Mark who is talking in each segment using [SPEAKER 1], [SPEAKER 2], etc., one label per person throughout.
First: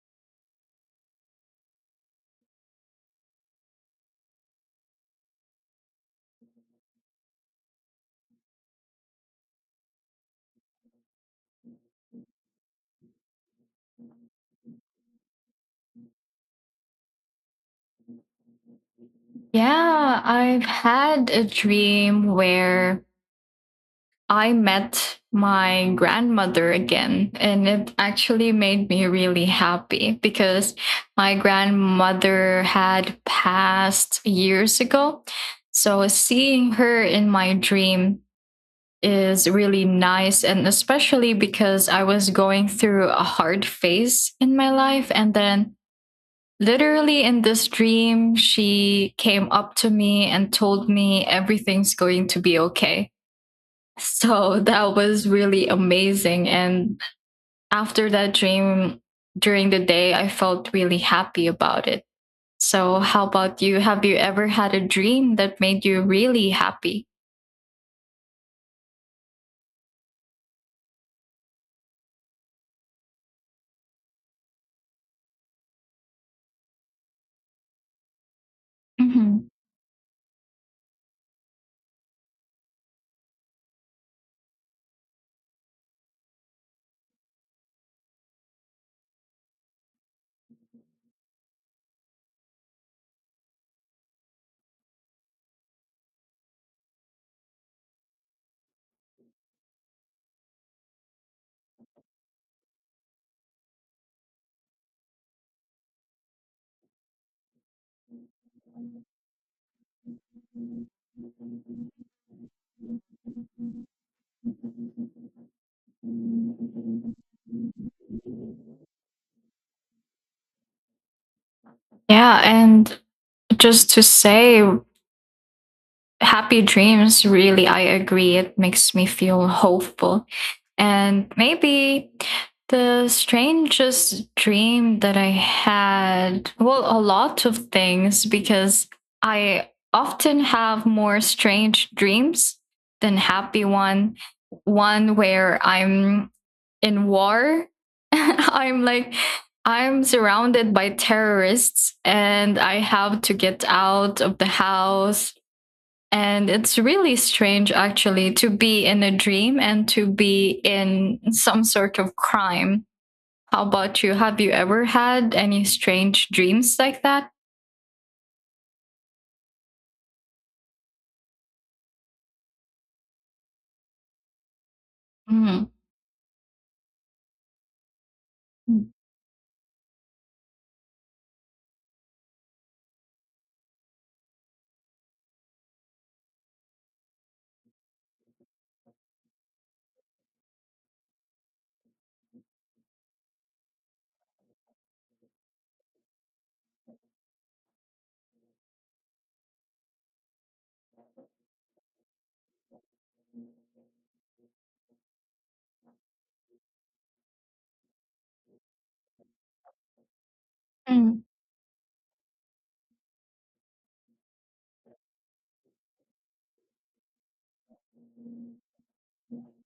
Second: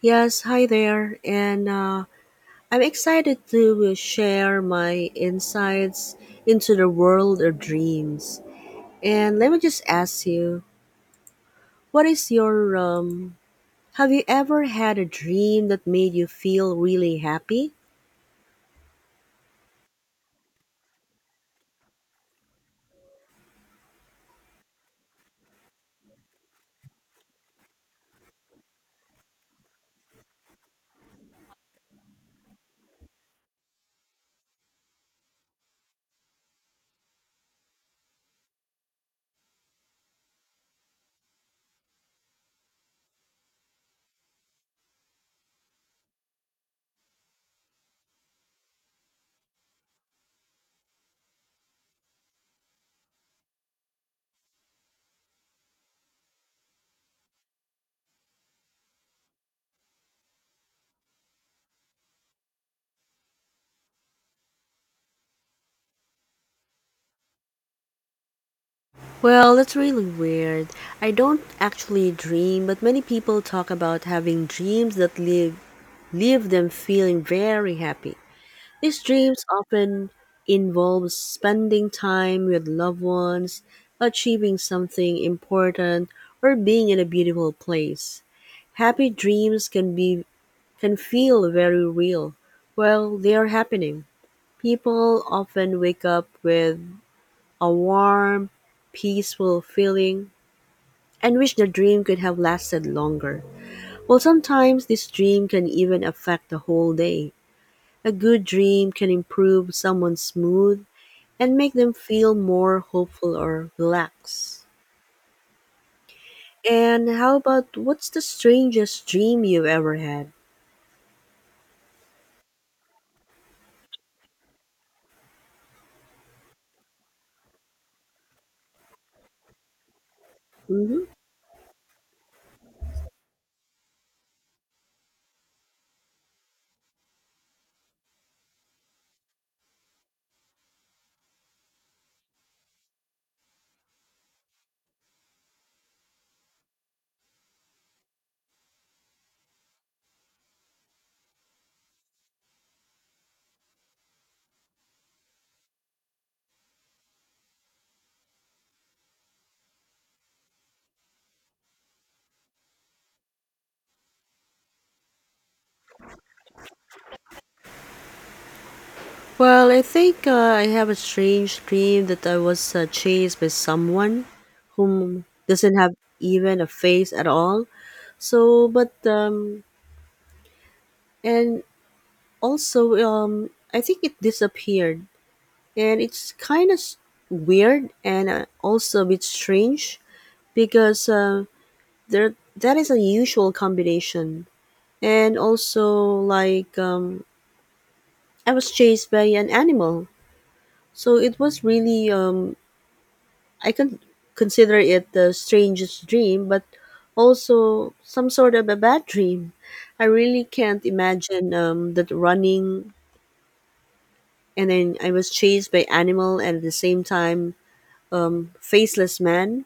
[SPEAKER 1] Yes, hi there. And I'm excited to share my insights into the world of dreams. And let me just ask you, what is have you ever had a dream that made you feel really happy?
[SPEAKER 2] Yeah, I've had a dream where I met my grandmother again, and it actually made me really happy because my grandmother had passed years ago. So seeing her in my dream is really nice, and especially because I was going through a hard phase in my life, and then literally in this dream, she came up to me and told me everything's going to be okay. So that was really amazing. And after that dream, during the day, I felt really happy about it. So, how about you? Have you ever had a dream that made you really happy?
[SPEAKER 1] Well, that's really weird. I don't actually dream, but many people talk about having dreams that leave them feeling very happy. These dreams
[SPEAKER 2] Mhm.
[SPEAKER 1] often involve spending time with loved ones, achieving something important, or being in a beautiful place. Happy dreams can feel very real while they are happening. People often wake up with a warm, peaceful feeling and wish the dream could have lasted longer. Well, sometimes this dream can even affect the whole day. A good dream can improve someone's mood and make them feel more hopeful or relaxed. And how about, what's the strangest dream you've ever had?
[SPEAKER 2] Yeah, and just to say, happy dreams really, I agree, it makes me feel hopeful.
[SPEAKER 1] Hmm.
[SPEAKER 2] And maybe the strangest dream that I had, well, a lot of things because I often have more strange dreams than happy one. Where I'm in war. I'm like, I'm surrounded by terrorists and I have to get out of the house, and it's really strange, actually, to be in a dream and to be in some sort of crime. How about you? Have you ever had any strange dreams like that?
[SPEAKER 1] Well, I think I have a strange dream that I was chased by someone whom
[SPEAKER 2] Mhm.
[SPEAKER 1] doesn't have even a face at all. So, but and also I think it disappeared, and it's weird and also a bit strange because there that is a usual combination, and also I was chased by an animal. So it was really I can consider it the strangest dream, but also some sort of a bad dream. I really can't
[SPEAKER 2] Mm.
[SPEAKER 1] imagine that running, and then I was chased by animal and at the same time, faceless man.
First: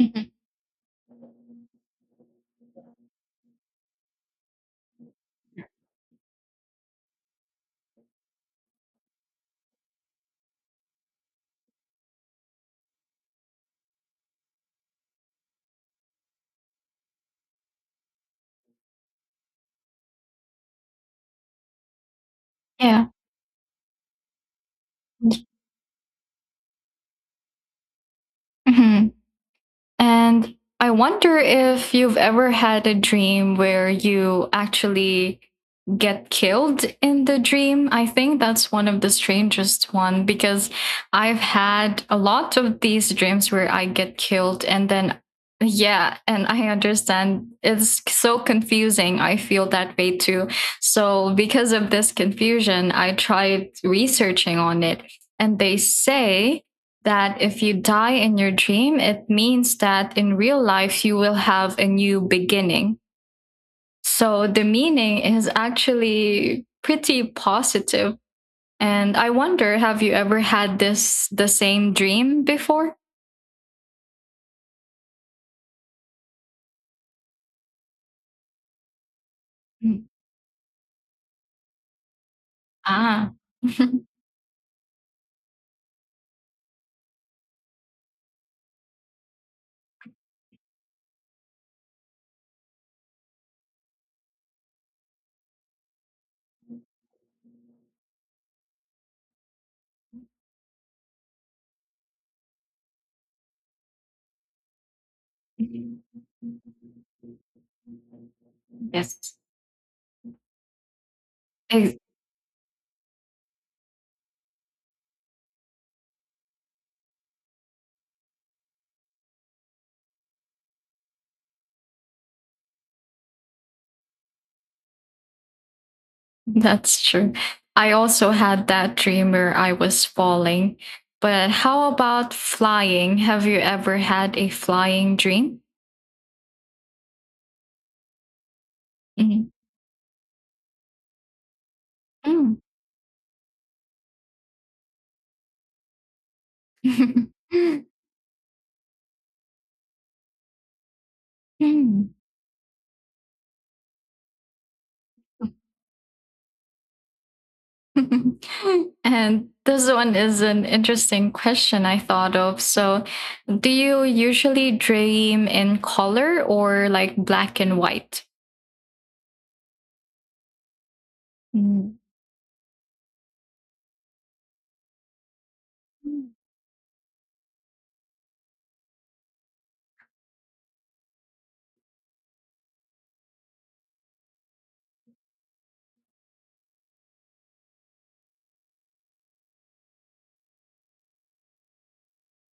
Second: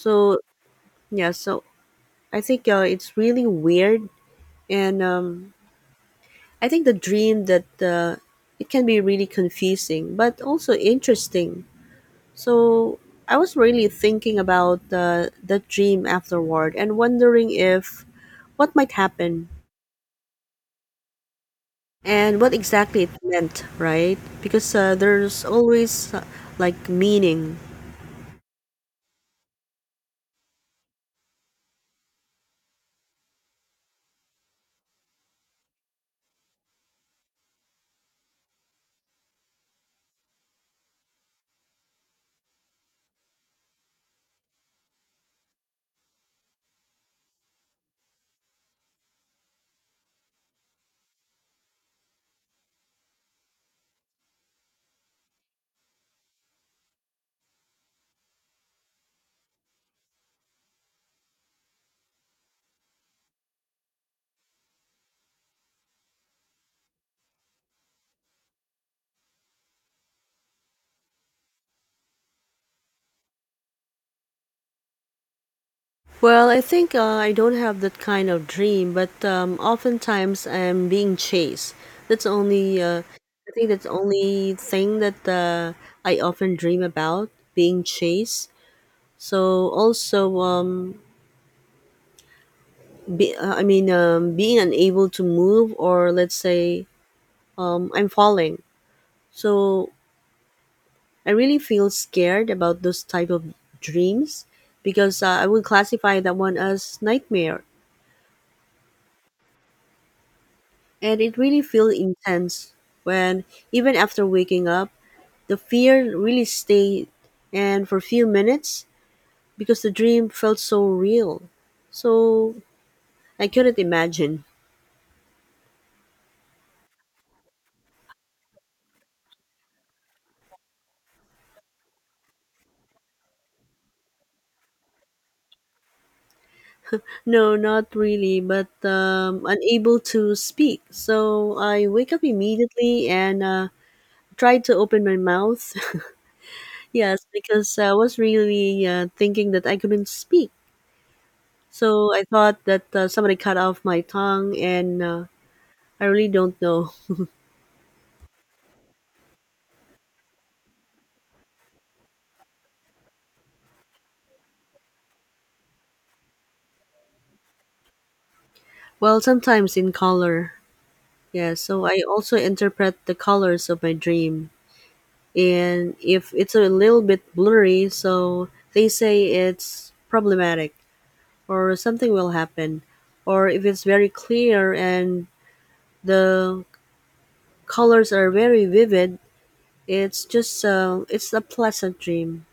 [SPEAKER 2] Mhm.
[SPEAKER 1] yeah so I think it's really weird, and I think the dream that it can be really confusing, but also interesting. So I was really thinking about the dream afterward and wondering if what might happen and what exactly
[SPEAKER 2] Yeah.
[SPEAKER 1] it meant, right? Because there's always like meaning.
[SPEAKER 2] Mhm. And I wonder if you've ever had a dream where you actually get killed in the dream. I think that's one of the strangest one because I've had a lot of these dreams where I get killed and then, yeah, and I understand it's so confusing. I feel that way too. So because of this confusion, I tried researching on it and they say that if you die in your dream, it means that in real life you will have a new beginning. So the meaning is actually pretty positive. And I wonder, have you ever had this the same dream before?
[SPEAKER 1] Well, I think I don't have that kind of dream, but oftentimes I'm being chased. That's only
[SPEAKER 2] Ah.
[SPEAKER 1] I think that's only thing that I often dream about being chased. So also, being unable to move, or let's say, I'm falling. So I really feel scared about those type of dreams because I would classify that one as nightmare.
[SPEAKER 2] Yes.
[SPEAKER 1] And it really feels
[SPEAKER 2] Ex-
[SPEAKER 1] intense when, even after waking up, the fear really stayed and for a few minutes because the dream felt so real. So I couldn't imagine.
[SPEAKER 2] That's true. I also had that dream where I was falling. But how about flying? Have you ever had a flying dream?
[SPEAKER 1] No, not really, but
[SPEAKER 2] Mhm.
[SPEAKER 1] unable to speak. So I wake up
[SPEAKER 2] Mm.
[SPEAKER 1] immediately and tried to open my mouth. Yes, because I was really thinking that I couldn't speak.
[SPEAKER 2] Mm.
[SPEAKER 1] So I thought that somebody cut off my tongue, and I really don't know.
[SPEAKER 2] And this one is an interesting question I thought of. So, do you usually dream in color or like black and white?
[SPEAKER 1] Well, sometimes in color. Yeah, so
[SPEAKER 2] Mm.
[SPEAKER 1] I also interpret the colors of my dream. And if it's a little bit blurry, so they say it's problematic or something will happen. Or if it's very clear and the colors are very vivid, it's just it's a pleasant dream.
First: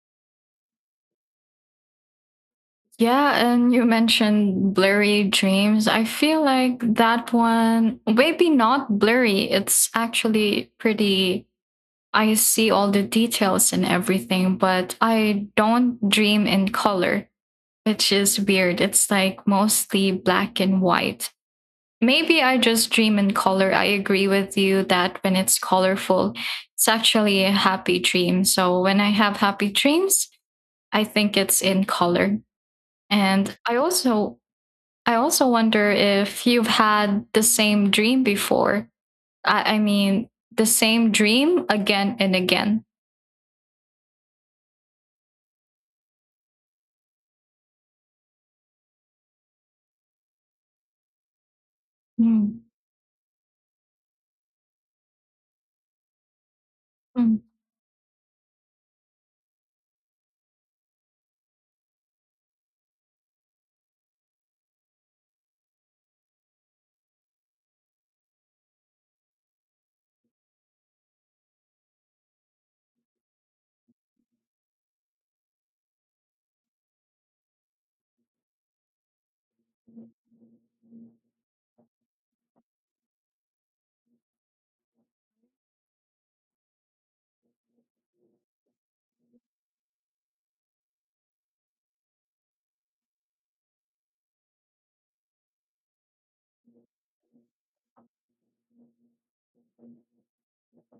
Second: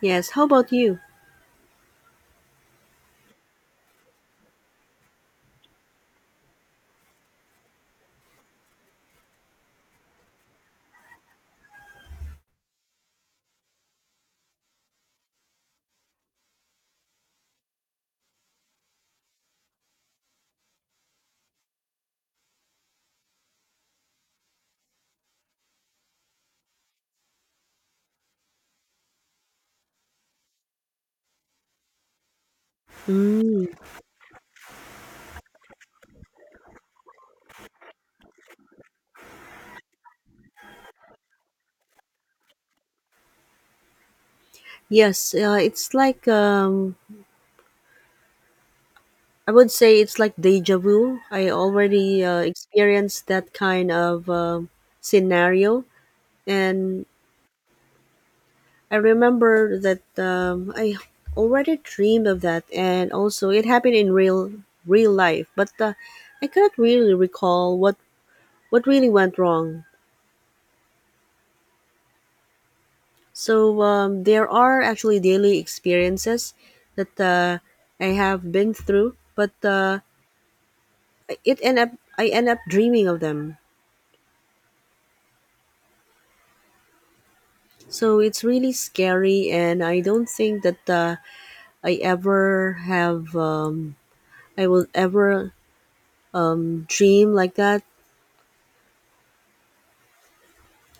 [SPEAKER 1] Yes, how about you?
[SPEAKER 2] Yeah, and you mentioned blurry dreams. I feel like that one, maybe not blurry, it's actually pretty. I see all the details and everything, but I don't dream in color, which is weird. It's like mostly black and white. Maybe I just dream in color. I agree with you that when it's colorful, it's actually a happy dream. So when I have happy dreams, I think it's in color. And
[SPEAKER 1] Mm.
[SPEAKER 2] I also, I also wonder if you've had the same dream before. I mean, the same dream again and again.
[SPEAKER 1] Yes, it's like I would say it's like deja vu. I already
[SPEAKER 2] Mm.
[SPEAKER 1] experienced that kind of scenario, and
[SPEAKER 2] Mm.
[SPEAKER 1] I remember that I already dreamed of that, and also it happened in real life. But I cannot really recall what really went wrong. So there are actually daily experiences that I have been through, but it end up I end up dreaming of them. So it's really scary, and I don't think that I ever I will ever dream like that.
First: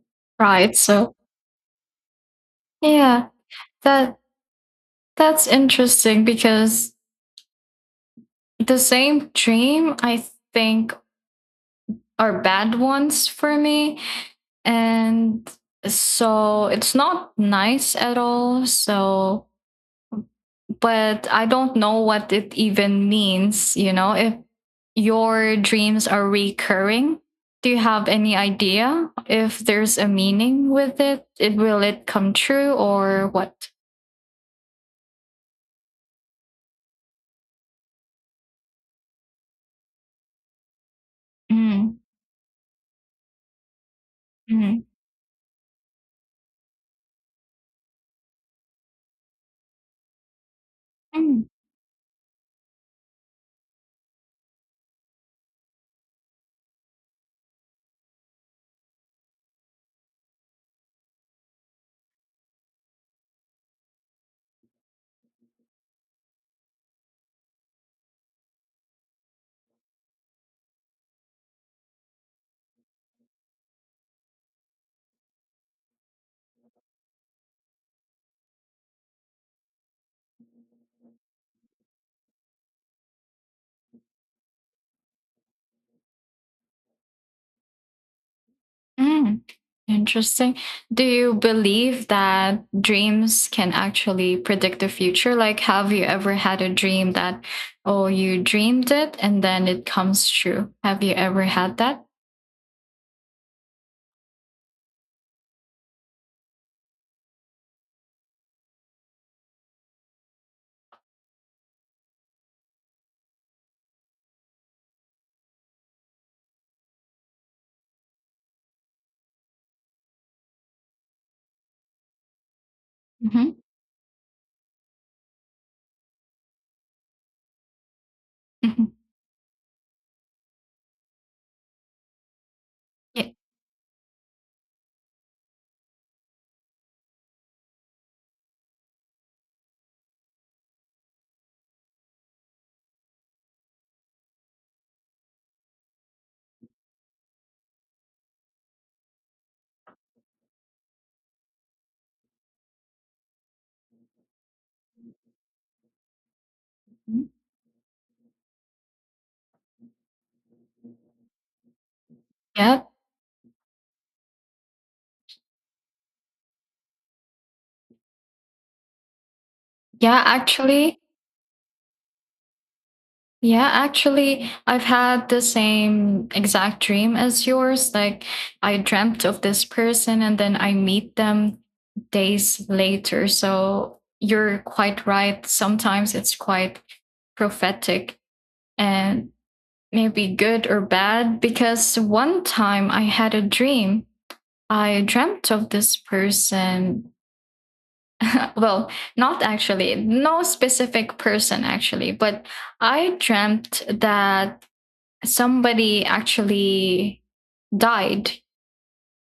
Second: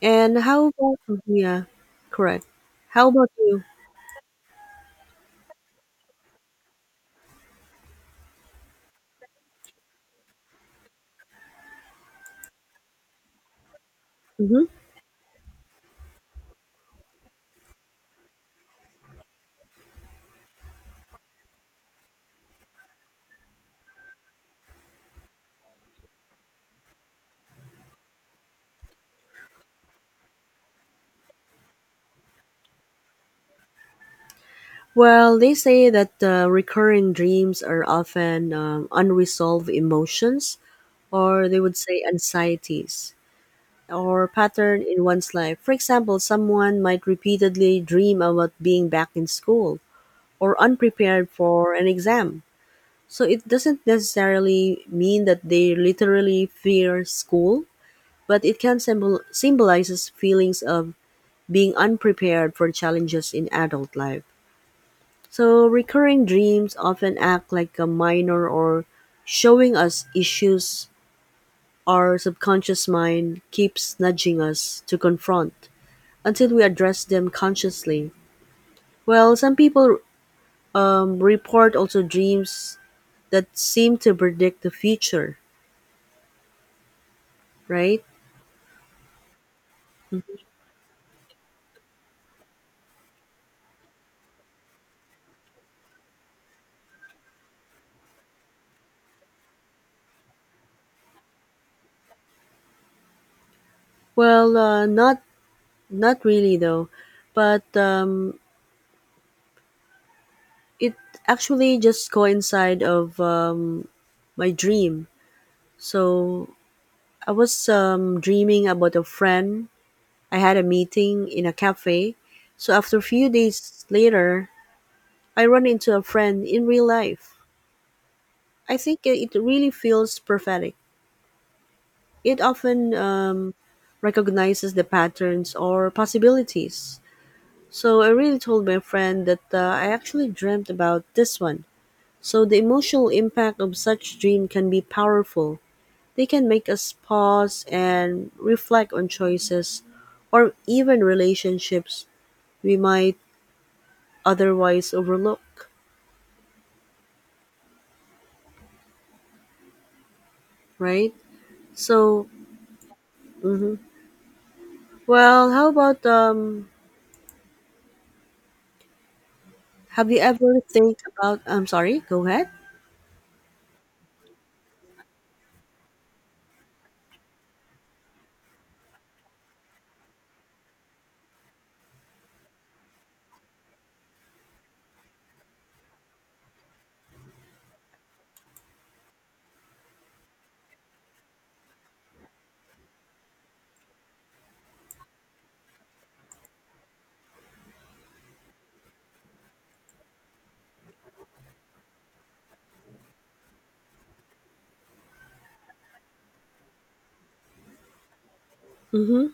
[SPEAKER 1] And how
[SPEAKER 2] Right.
[SPEAKER 1] about,
[SPEAKER 2] So,
[SPEAKER 1] yeah, correct. How
[SPEAKER 2] yeah,
[SPEAKER 1] about you?
[SPEAKER 2] that that's interesting because the same dream, I think, are bad ones for me.
[SPEAKER 1] Hmm.
[SPEAKER 2] And so it's not nice at all. So but I don't know what it even means. You know, if your dreams are recurring, do you have any idea if there's a meaning with it? It will it come true or what?
[SPEAKER 1] Well, they say that recurring dreams are often unresolved emotions, or they would
[SPEAKER 2] Mm,
[SPEAKER 1] say anxieties, or
[SPEAKER 2] mm,
[SPEAKER 1] pattern in one's life. For example, someone might repeatedly dream about being back in school or unprepared
[SPEAKER 2] mm,
[SPEAKER 1] for an exam. So it doesn't necessarily mean that they literally fear school, but it can symbolizes feelings of being unprepared for challenges in adult life. So recurring dreams often act like a minor or showing us issues our subconscious mind keeps nudging us to confront until we address them consciously. Well, some people report also dreams that seem to predict the future, right?
[SPEAKER 2] mm. Interesting. Do you believe that dreams can actually predict the future? Like, have you ever had a dream that, oh, you dreamed it and then it comes true? Have you ever had that?
[SPEAKER 1] Well, not really though, but it actually just coincide of my dream. So I was dreaming about a friend. I had a meeting in a cafe. So after a few
[SPEAKER 2] Mm-hmm.
[SPEAKER 1] days later, I run into a friend in real life. I
[SPEAKER 2] Mm-hmm.
[SPEAKER 1] think it really feels prophetic. It often
[SPEAKER 2] Yeah.
[SPEAKER 1] um, recognizes the patterns or possibilities. So I really told my friend that I actually dreamt about this one. So the emotional impact of such dream can be powerful. They can make us pause and reflect on choices or even relationships we might otherwise overlook,
[SPEAKER 2] Mm.
[SPEAKER 1] right? So,
[SPEAKER 2] Yeah.
[SPEAKER 1] mhm. Well, how about have you
[SPEAKER 2] Yeah,
[SPEAKER 1] ever think
[SPEAKER 2] actually
[SPEAKER 1] about, I'm sorry, go ahead.
[SPEAKER 2] yeah, actually, I've had the same exact dream as yours. Like, I dreamt of this person and then I meet them days later. So, you're quite right. Sometimes it's quite prophetic and maybe good or bad. Because one time I had a dream, I dreamt of this person, well, not actually, no specific person actually, but I dreamt that somebody actually died.
[SPEAKER 1] Mhm.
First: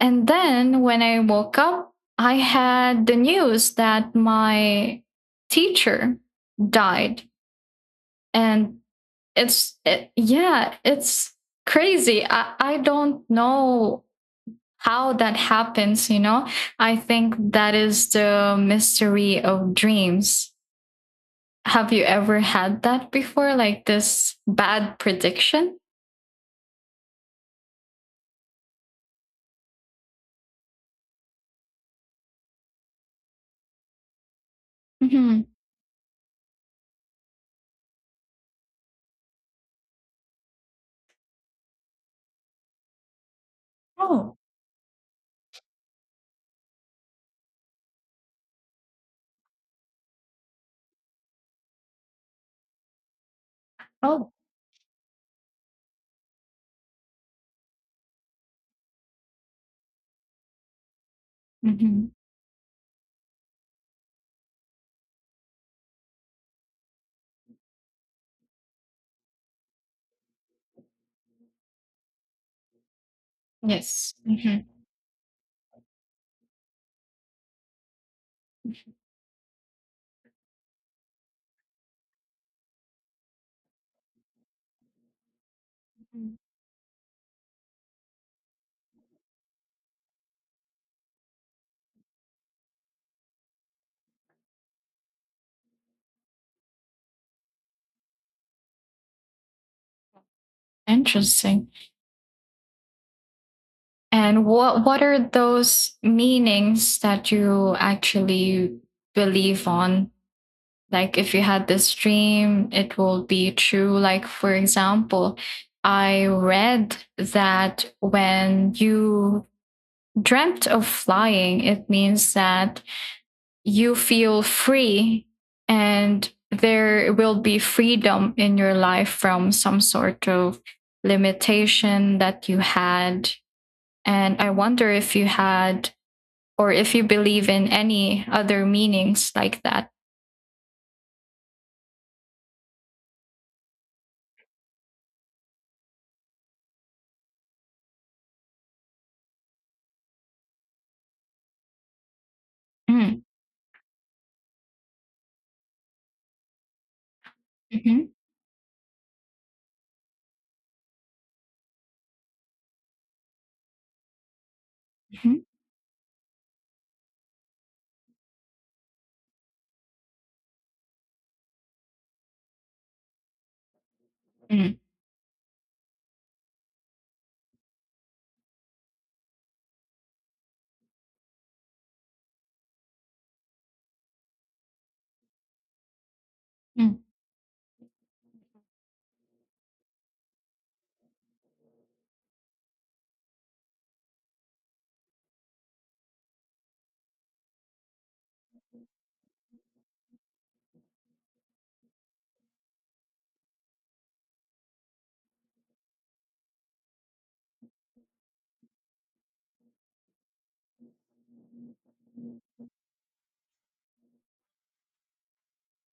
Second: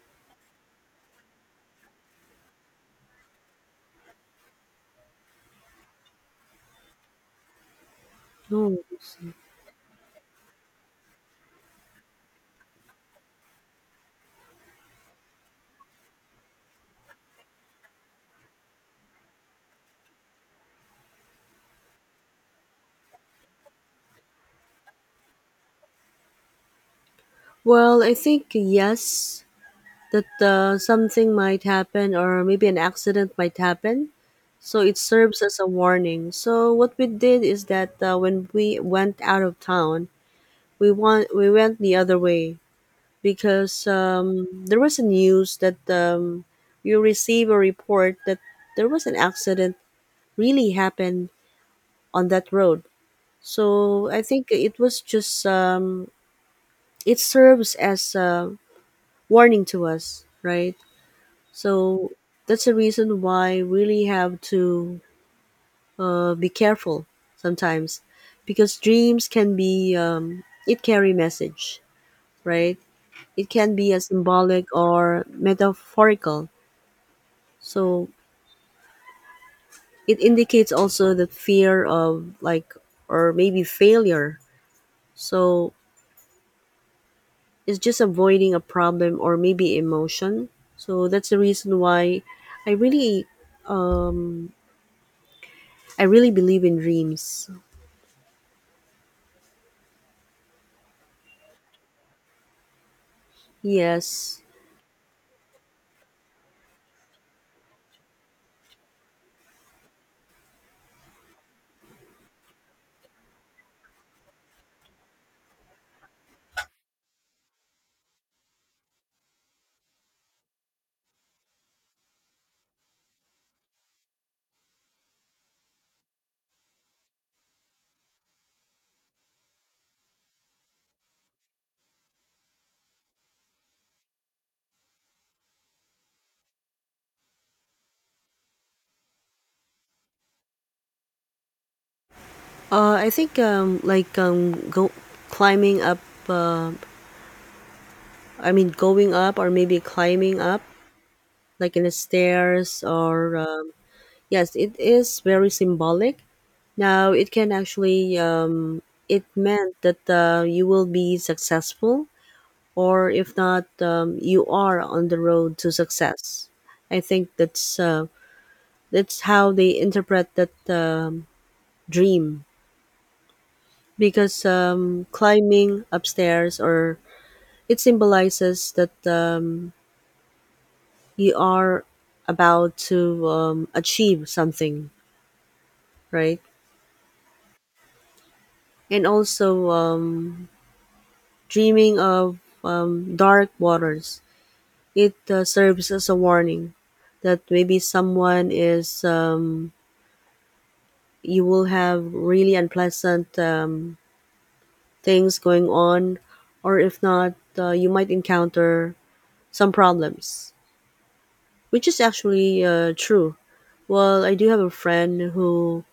[SPEAKER 2] And then when I woke up, I had the news that my teacher died.
[SPEAKER 1] Oh.
[SPEAKER 2] And
[SPEAKER 1] I see.
[SPEAKER 2] yeah, it's crazy. I don't know how that happens, you know? I think that is the mystery of dreams. Have you ever had that before? Like this bad prediction?
[SPEAKER 1] Well, I think yes. That something might happen or maybe an accident might happen. So it
[SPEAKER 2] Mm-hmm.
[SPEAKER 1] serves as a warning. So what we did is that when we went out of town, we went the other way because
[SPEAKER 2] Oh,
[SPEAKER 1] there was a news that you receive a report that there was an accident really happened on that road. So I
[SPEAKER 2] oh,
[SPEAKER 1] think it was just it serves as a warning to us, right?
[SPEAKER 2] mm-hmm.
[SPEAKER 1] So that's the reason why we really have to be careful sometimes, because dreams can be it carry message, right? It can be a
[SPEAKER 2] Yes. Mhm.
[SPEAKER 1] symbolic or metaphorical. So it indicates also the fear of like or maybe failure. So
[SPEAKER 2] Mm.
[SPEAKER 1] it's just avoiding a problem or maybe emotion. So that's the reason why I really I really believe in dreams.
[SPEAKER 2] Interesting.
[SPEAKER 1] Yes.
[SPEAKER 2] And what are those meanings that you actually believe on? Like if you had this dream, it will be true. Like for example, I read that when you dreamt of flying, it means that you feel free and there will be freedom in your life from some sort of limitation that you had. And I wonder if you had or if you believe in any other meanings like that.
[SPEAKER 1] I think like go climbing up. Uh, I mean, going up or maybe climbing up, like in the stairs
[SPEAKER 2] Mm,
[SPEAKER 1] or yes, it is very symbolic. Now it can
[SPEAKER 2] mhm,
[SPEAKER 1] actually it meant that you will be successful, or if not, you are on the
[SPEAKER 2] mhm,
[SPEAKER 1] road to success. I think that's how they interpret that dream because
[SPEAKER 2] mm,
[SPEAKER 1] climbing upstairs or it symbolizes that you are about to achieve something, right?
[SPEAKER 2] mm.
[SPEAKER 1] And also, dreaming of dark waters, it serves as a warning that maybe someone you will have really unpleasant things going on, or if not, you might encounter some problems, which is actually true. Well, I do have a friend who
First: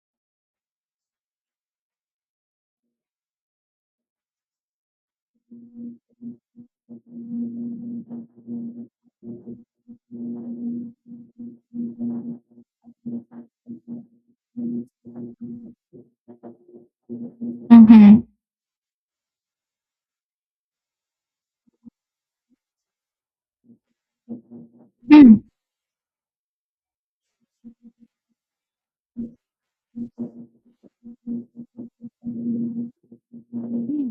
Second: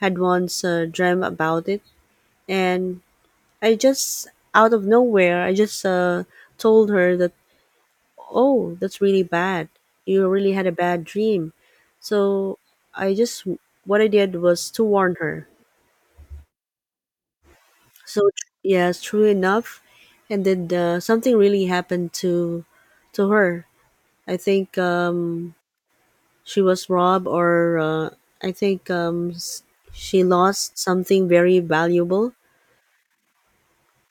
[SPEAKER 1] had once dreamt about it, and I just out of nowhere, I just told her that, oh, that's really bad. You really had a bad dream. So I just what I did was to warn her. So, yes, true enough, and then something really happened to her. I think she was robbed, or I think um, s- she lost something very valuable.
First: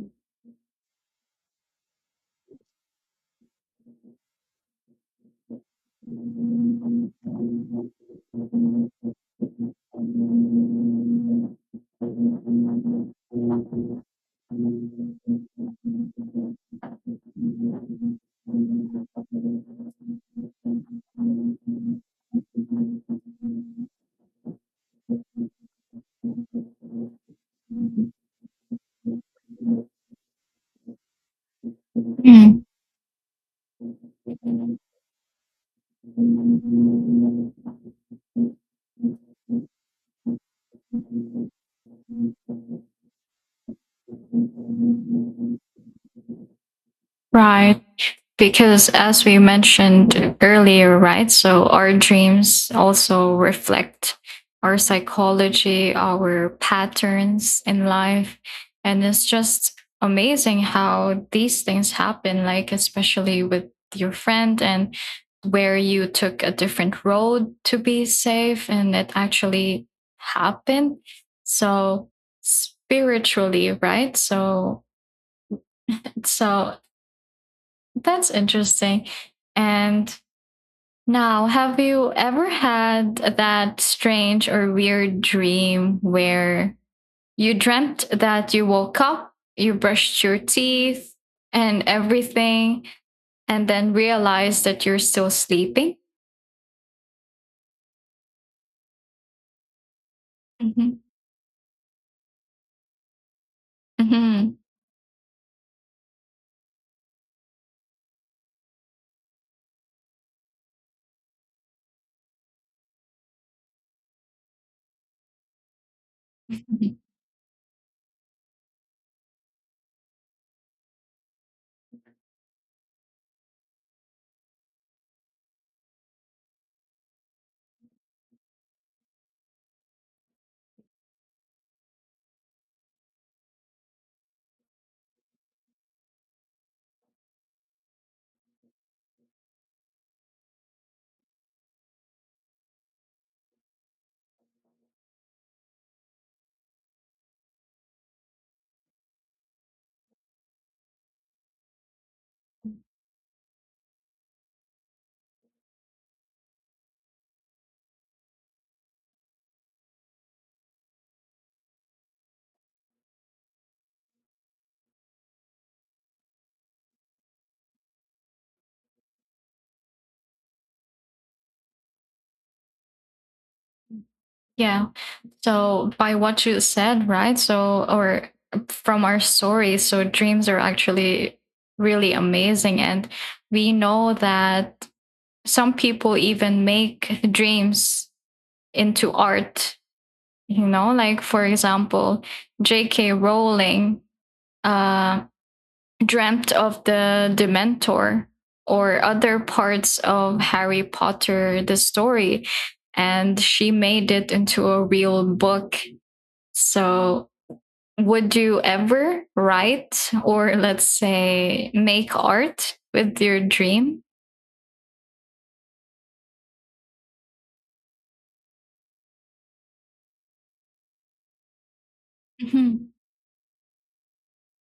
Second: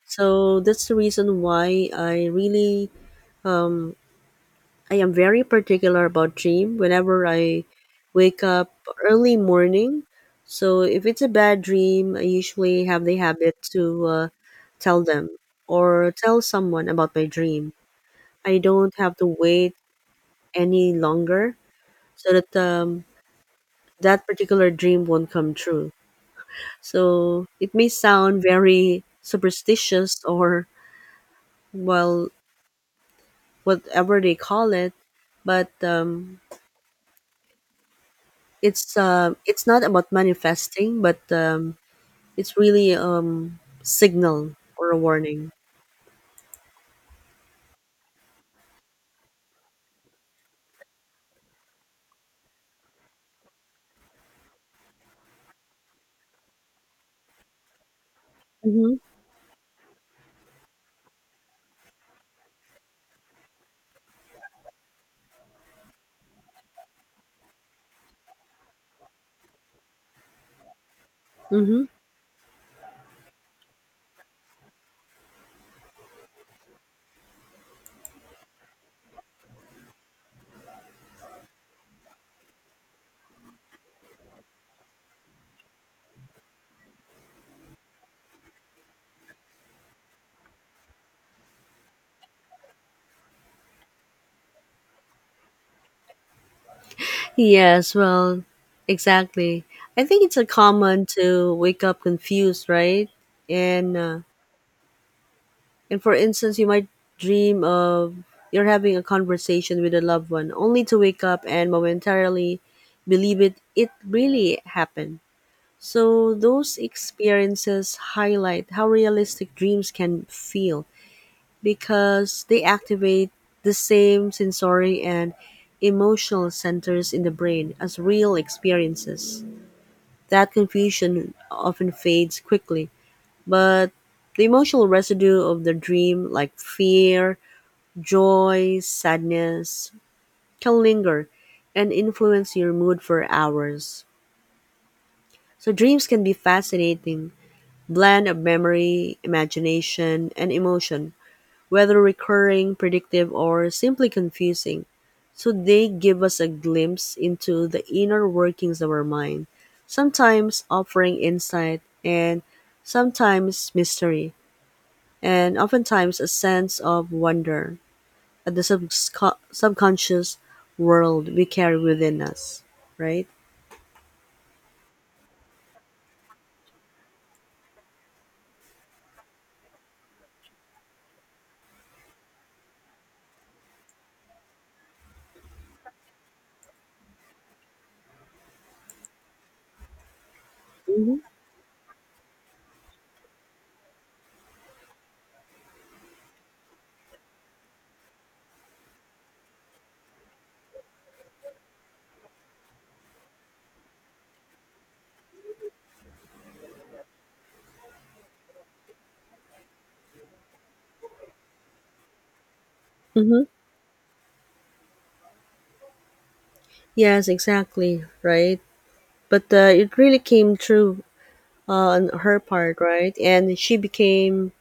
[SPEAKER 1] So that's the reason why um, I am very particular about dream. Whenever I wake up early morning, so if it's a
[SPEAKER 2] Mhm,
[SPEAKER 1] bad dream, I usually
[SPEAKER 2] mm,
[SPEAKER 1] have the habit
[SPEAKER 2] mm.
[SPEAKER 1] to tell
[SPEAKER 2] Mm.
[SPEAKER 1] them or tell someone about my dream. I don't have to wait any longer so that that particular dream won't come true. So it may sound very superstitious or well, whatever they call it, but it's not about manifesting, but it's really signal or a warning.
[SPEAKER 2] Right. Because as we mentioned earlier, right, so our dreams also reflect our psychology, our patterns in life.
[SPEAKER 1] Mm-hmm.
[SPEAKER 2] And it's just amazing how these things happen, like especially with your friend and where you took a different road to be safe and it actually happened.
[SPEAKER 1] Mm-hmm.
[SPEAKER 2] So spiritually, right, so so that's interesting. And now, have you ever had that strange or weird dream where you dreamt that you woke up, you brushed your teeth and everything, and then realized that you're still sleeping?
[SPEAKER 1] Yes, well, exactly, I think it's a
[SPEAKER 2] Hmm.
[SPEAKER 1] common to wake up confused, right? and uh,
[SPEAKER 2] Hmm.
[SPEAKER 1] and for instance, you might dream of you're having a conversation with a loved one only to wake up and momentarily believe it really happened. So, those experiences highlight how realistic dreams can feel because they activate the same sensory and emotional centers in the brain as real experiences. That confusion often fades quickly, but the emotional residue of the dream, like fear, joy, sadness, can linger and influence your mood for hours. So, dreams can be fascinating blend of memory, imagination, and emotion, whether recurring, predictive, or simply confusing. So they give us a glimpse into the inner workings of our mind, sometimes offering insight and sometimes mystery, and oftentimes a sense of wonder at the subconscious world we carry within us, right?
[SPEAKER 2] Yeah. So, by what you said, right? So, or from our story, so dreams are actually really amazing. And we know that some people even make dreams into art, you know,
[SPEAKER 1] Mm-hmm.
[SPEAKER 2] like for example, JK Rowling uh dreamt of the Dementor or other parts of Harry Potter, the story, and she made it into a real book. So would you ever write or let's say make art with your
[SPEAKER 1] Mm-hmm.
[SPEAKER 2] dream?
[SPEAKER 1] Yes, exactly, right? But it really came true on her part,
[SPEAKER 2] Mm-hmm.
[SPEAKER 1] right? And she became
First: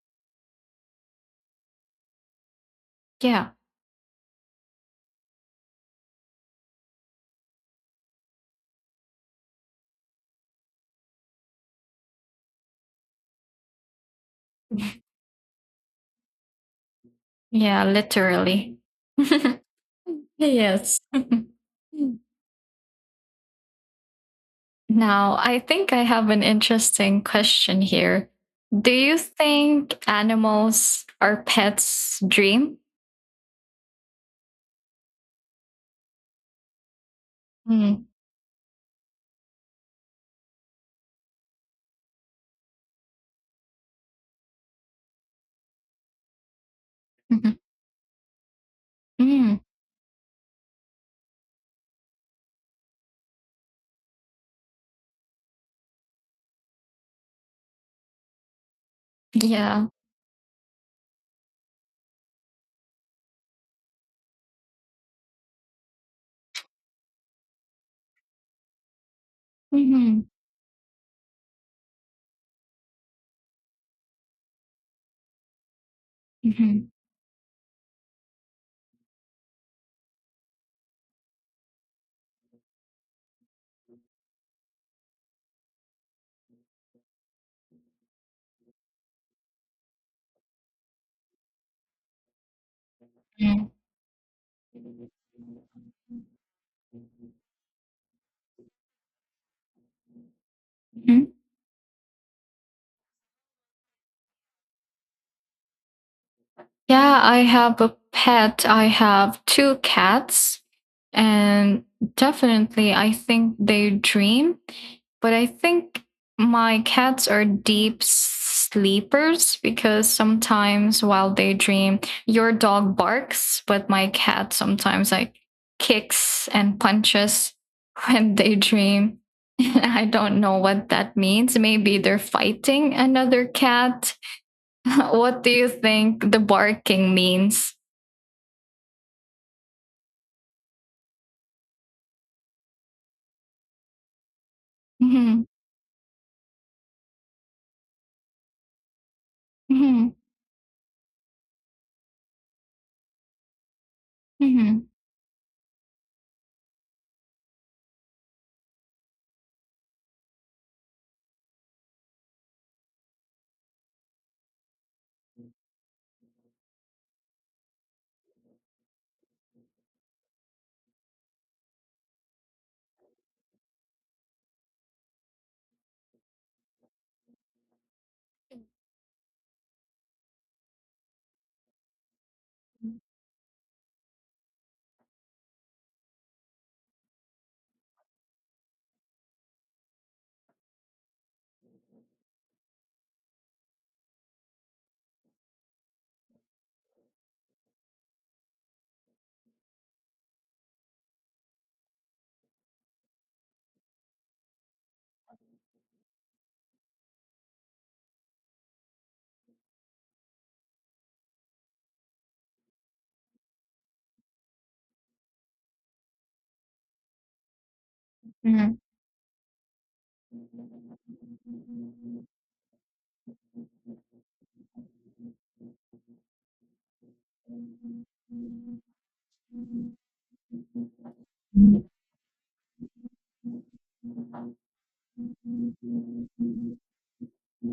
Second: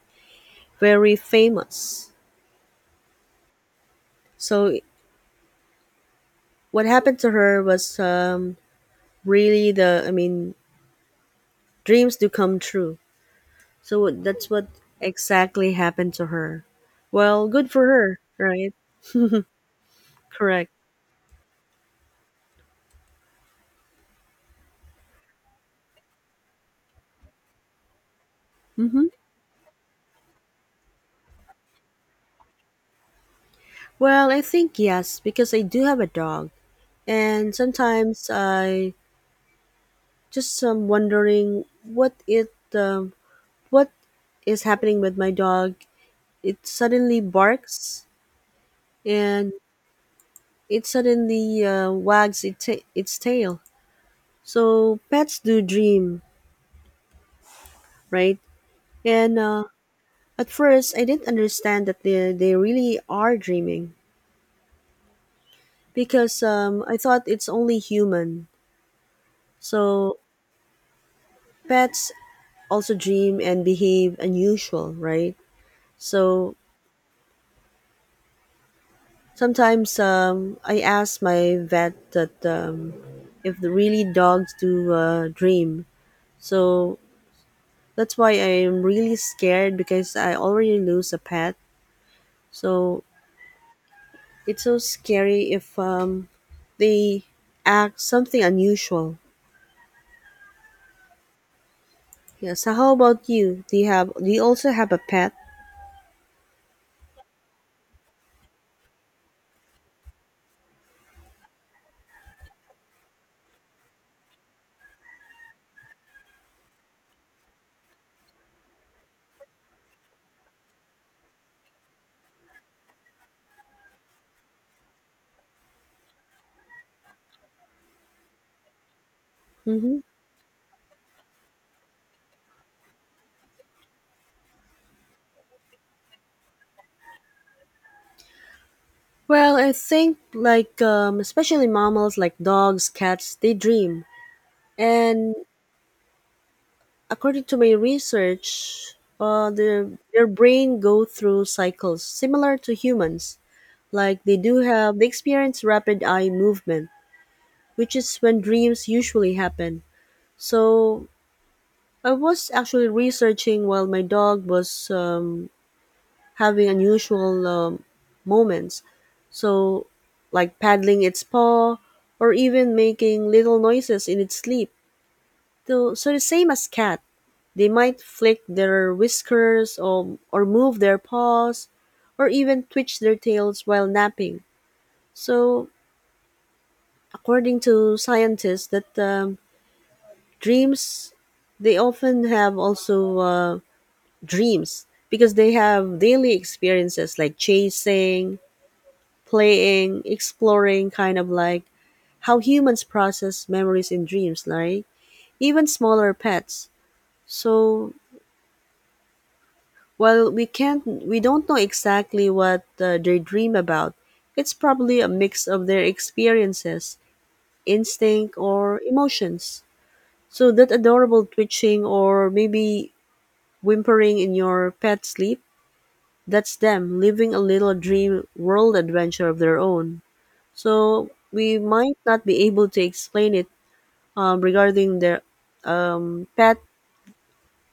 [SPEAKER 1] very famous.
[SPEAKER 2] Yeah.
[SPEAKER 1] So what happened to her was really the, I mean, dreams do come true. So that's what exactly happened to her. Well, good
[SPEAKER 2] Yeah,
[SPEAKER 1] for her, right?
[SPEAKER 2] literally.
[SPEAKER 1] Correct.
[SPEAKER 2] Yes. Now, I think I have an interesting question here. Do
[SPEAKER 1] Mm-hmm.
[SPEAKER 2] you think animals are pets' dream?
[SPEAKER 1] Well, I think yes, because I do have a dog, and
[SPEAKER 2] Mm,
[SPEAKER 1] sometimes I just am wondering what it what is happening with my dog. It suddenly
[SPEAKER 2] mhm,
[SPEAKER 1] barks, and
[SPEAKER 2] mm,
[SPEAKER 1] it suddenly wags its tail. So pets do dream, right? And
[SPEAKER 2] yeah.
[SPEAKER 1] At first, I didn't understand that they really are dreaming because I thought it's only human. So
[SPEAKER 2] Mhm,
[SPEAKER 1] pets also dream and behave unusual, right? So
[SPEAKER 2] mhm,
[SPEAKER 1] sometimes I ask my vet that if the really dogs do dream. So that's why I'm really scared because I already lose a pet. So
[SPEAKER 2] mm.
[SPEAKER 1] it's so scary if they act something unusual.
[SPEAKER 2] Mhm.
[SPEAKER 1] Yeah. So how about you? Do you have? Do you also have a pet?
[SPEAKER 2] Yeah, I have a pet. I have two cats, and definitely, I think they dream. But I think my cats are deep sleepers because sometimes while they dream, your dog barks, but my cat sometimes like kicks and punches when they dream.
[SPEAKER 1] Mm-hmm.
[SPEAKER 2] I don't know what that means. Maybe they're fighting another cat. What do you think the barking means?
[SPEAKER 1] Well, I think like especially mammals like dogs, cats, they dream, and
[SPEAKER 2] Mhm,
[SPEAKER 1] according to my research, uh, their
[SPEAKER 2] mhm,
[SPEAKER 1] their brain go through cycles similar to humans. Like they do
[SPEAKER 2] mhm,
[SPEAKER 1] have, they experience rapid eye movement which is when dreams usually happen. So I was actually researching while my dog was having unusual moments. So, like paddling its paw or even making little noises in its sleep. So the same as cat, they might flick their whiskers or move their paws or even twitch their tails while napping. So, according to scientists, that dreams they often have also dreams because they have daily experiences like chasing, playing, exploring, kind of like how humans process memories in dreams, like even smaller pets. So while we don't know exactly what they dream about, it's probably a mix of their experiences, instinct, or emotions. So that adorable twitching, or maybe whimpering in your pet sleep, that's them living a little dream world adventure of their own. So we
[SPEAKER 2] mhm.
[SPEAKER 1] might not be able to explain it. Regarding their pet,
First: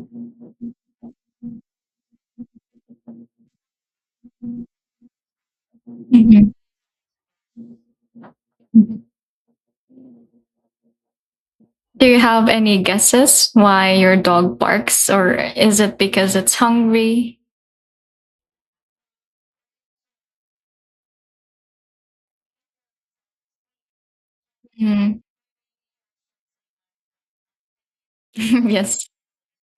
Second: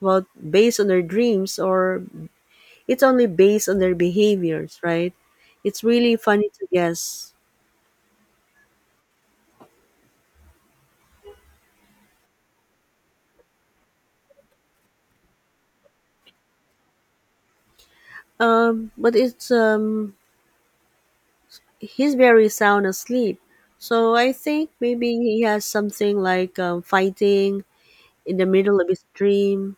[SPEAKER 1] well, based on their dreams, or it's only based on their behaviors, right? It's really funny to guess.
[SPEAKER 2] Do you have any guesses why your dog barks, or is it because it's hungry?
[SPEAKER 1] But it's he's very sound asleep. So I think maybe
[SPEAKER 2] Mhm.
[SPEAKER 1] he has something like fighting in the middle of his
[SPEAKER 2] Yes.
[SPEAKER 1] dream.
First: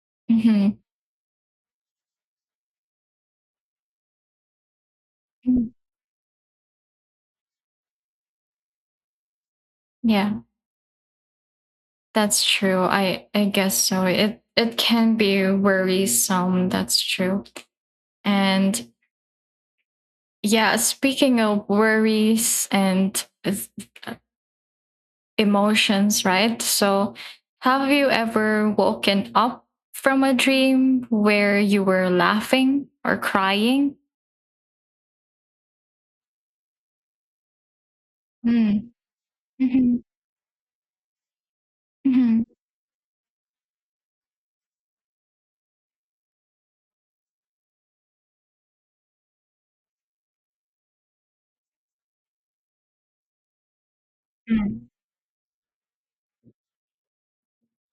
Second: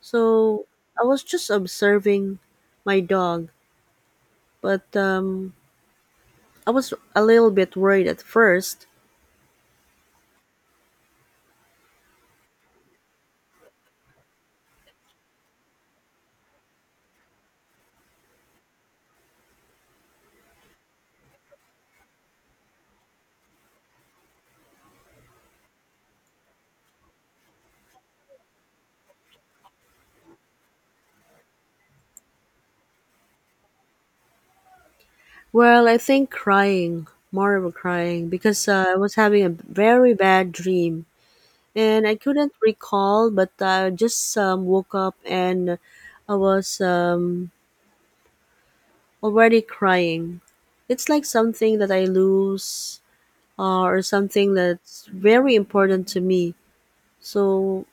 [SPEAKER 1] So
[SPEAKER 2] Hmm.
[SPEAKER 1] I was just observing my dog, but I was a little bit worried at first.
[SPEAKER 2] Yeah, that's true. I guess so. It can be worrisome. That's true. And yeah, speaking of worries and uh, emotions, right? So, have you ever woken up from a dream where you were laughing or crying?
[SPEAKER 1] Well, I think crying, more of a crying, because
[SPEAKER 2] Mm.
[SPEAKER 1] I was having a
[SPEAKER 2] Hmm.
[SPEAKER 1] very bad dream, and I
[SPEAKER 2] Hmm.
[SPEAKER 1] couldn't recall, but I just woke up and I was already crying. It's like something that I lose or something that's very important to me. So,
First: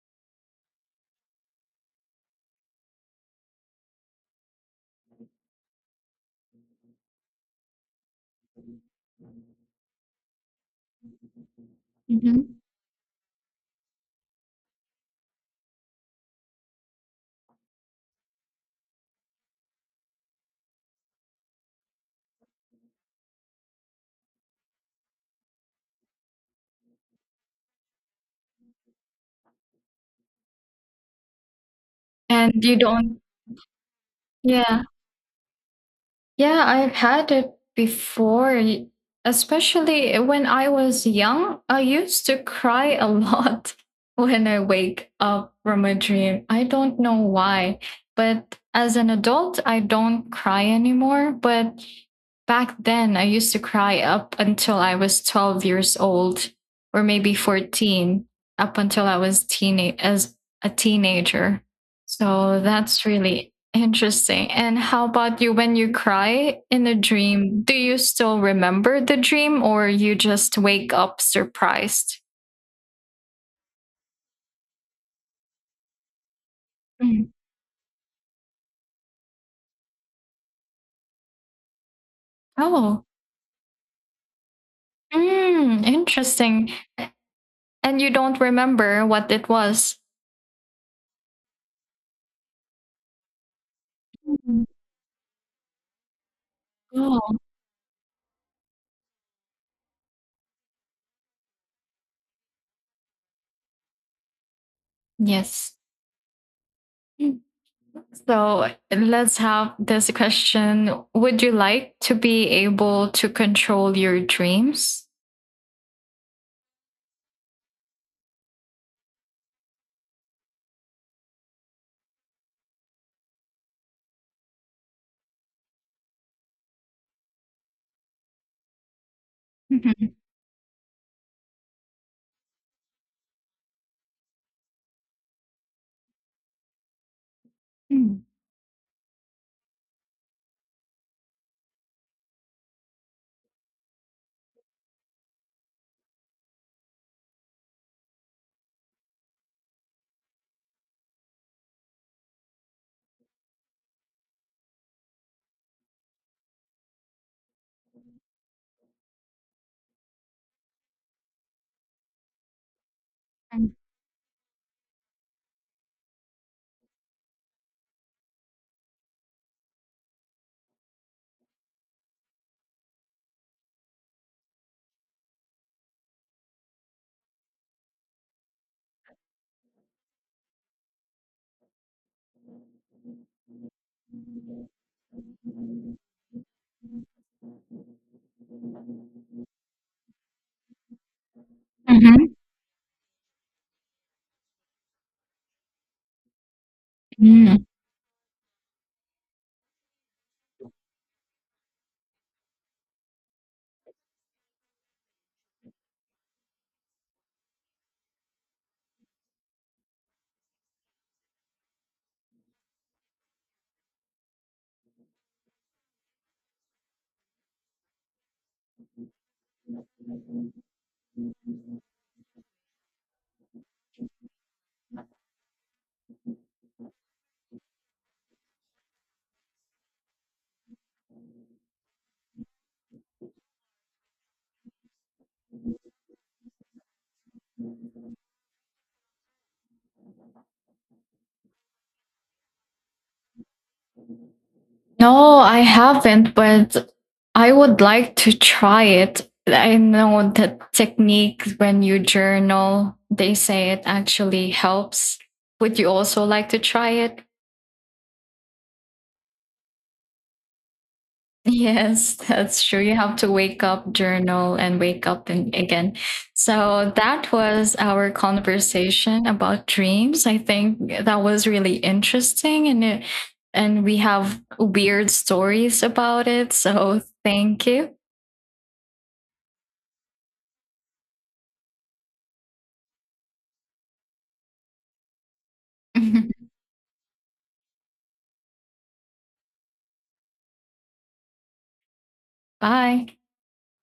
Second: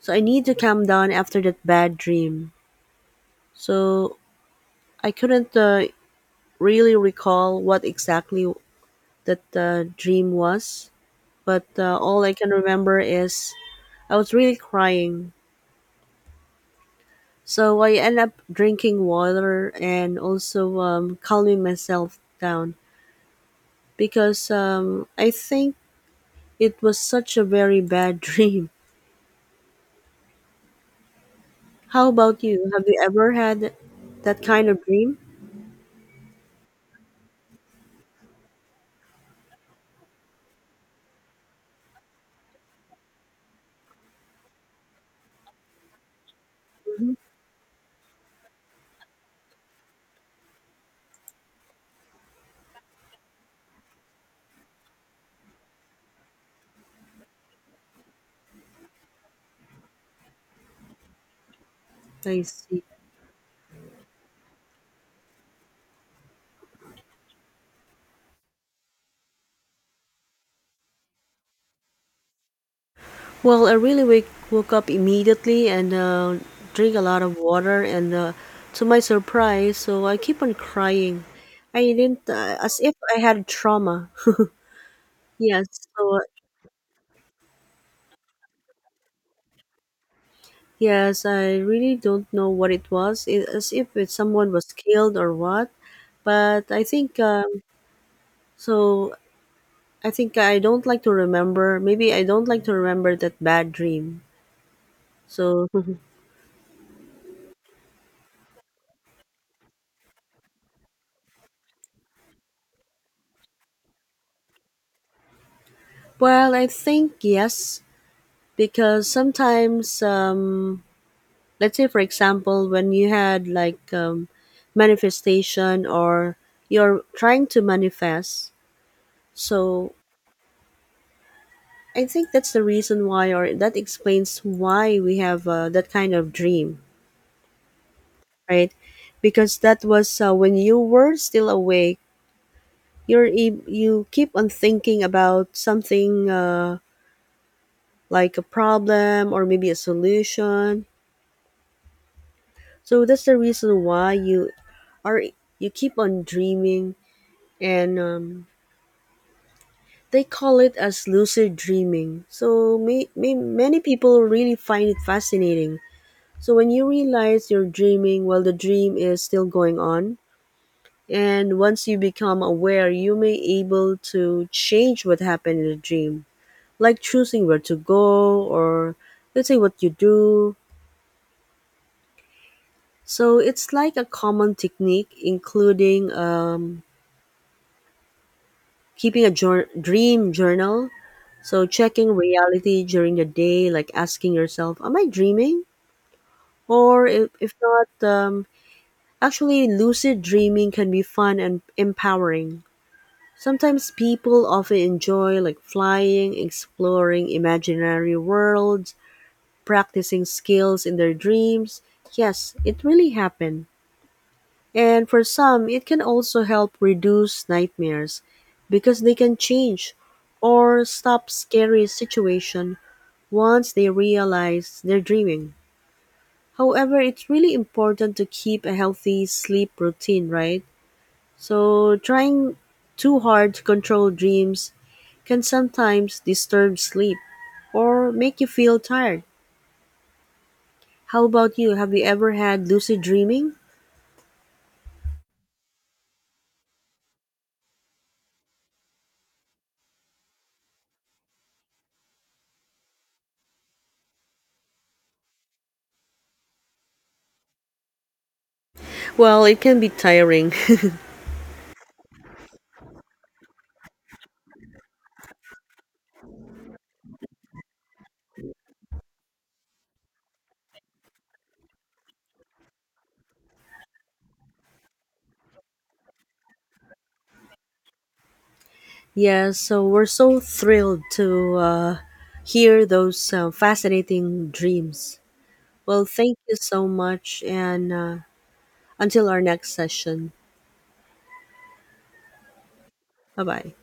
[SPEAKER 1] so I need to calm down after that bad dream. So I couldn't really recall what exactly that dream was, but all I can
[SPEAKER 2] Hmm.
[SPEAKER 1] remember is I was really crying. So I end up drinking water and also calming myself down because I think it was such a very bad dream. How about
[SPEAKER 2] And
[SPEAKER 1] you?
[SPEAKER 2] you
[SPEAKER 1] Have you
[SPEAKER 2] don't,
[SPEAKER 1] ever had that kind
[SPEAKER 2] yeah.
[SPEAKER 1] of dream?
[SPEAKER 2] Yeah, I've had it before, y- especially when I was young. I used to cry a lot when I wake up from a dream. I don't
[SPEAKER 1] Hmm.
[SPEAKER 2] know why, but as an adult, I don't cry anymore. But back then, I used to cry up until I was 12 years old or maybe 14, up until I was teenage as a teenager.
[SPEAKER 1] I
[SPEAKER 2] So
[SPEAKER 1] see.
[SPEAKER 2] that's really interesting. And how about you when you cry in a dream? Do you still remember the dream or you just wake up surprised?
[SPEAKER 1] Well, I really wake, woke up immediately and drink a lot
[SPEAKER 2] Mm.
[SPEAKER 1] of water, and to my surprise, so I keep on crying. I didn't, as if
[SPEAKER 2] Oh,
[SPEAKER 1] I had trauma.
[SPEAKER 2] mm,
[SPEAKER 1] Yes, so
[SPEAKER 2] interesting. And you don't remember what it was.
[SPEAKER 1] yes, I really don't know what it was, it, as if it, someone
[SPEAKER 2] Mm.
[SPEAKER 1] was killed or what. But I think
[SPEAKER 2] Oh,
[SPEAKER 1] so. I think I don't like to remember. Maybe I don't like to remember that bad dream. So
[SPEAKER 2] yes. So let's have this question. Would you like to be able to control your dreams?
[SPEAKER 1] well, I think yes, because sometimes let's say for example when you had like manifestation or you're trying to manifest. So
[SPEAKER 2] Mhm.
[SPEAKER 1] I think that's the reason why, or that explains why we have that kind of dream, right? Because that was when you were still awake, you keep on thinking about something like a problem or maybe a solution. So that's the reason why are you keep on dreaming. And they call it as lucid dreaming. So many people really find it fascinating. So when you realize you're dreaming while the dream is still going on, and once you become aware, you may able to change what happened in the dream, like choosing where to go or let's say what you do. So it's like a common technique, including keeping a dream journal. So checking
[SPEAKER 2] Mhm.
[SPEAKER 1] reality during the day, like asking yourself, "Am I dreaming?" Or if
[SPEAKER 2] Mm.
[SPEAKER 1] not, actually, lucid dreaming can be fun and empowering. Sometimes people often enjoy like flying, exploring imaginary worlds, practicing skills in their dreams. Yes, it really happened. And for some, it can also help reduce nightmares because they can change or stop scary situation once they realize they're dreaming. However, it's really important to keep a healthy sleep routine, right? So, trying too hard to control dreams can sometimes disturb sleep or make you feel tired. How about you? Have you ever had lucid dreaming?
[SPEAKER 2] No, I haven't, but I would like to try it. I know the technique when you journal, they say it actually helps. Would you also like to try it?
[SPEAKER 1] Well, it can be tiring.
[SPEAKER 2] Yes, that's true. You have to wake up, journal, and wake up and again. So that was our conversation about dreams. I think that was really interesting, and and we have weird stories about it. So thank you.
[SPEAKER 1] Yeah, so we're so thrilled to hear those fascinating dreams. Well, thank you so much, and until our next session.
[SPEAKER 2] Bye.
[SPEAKER 1] Bye bye.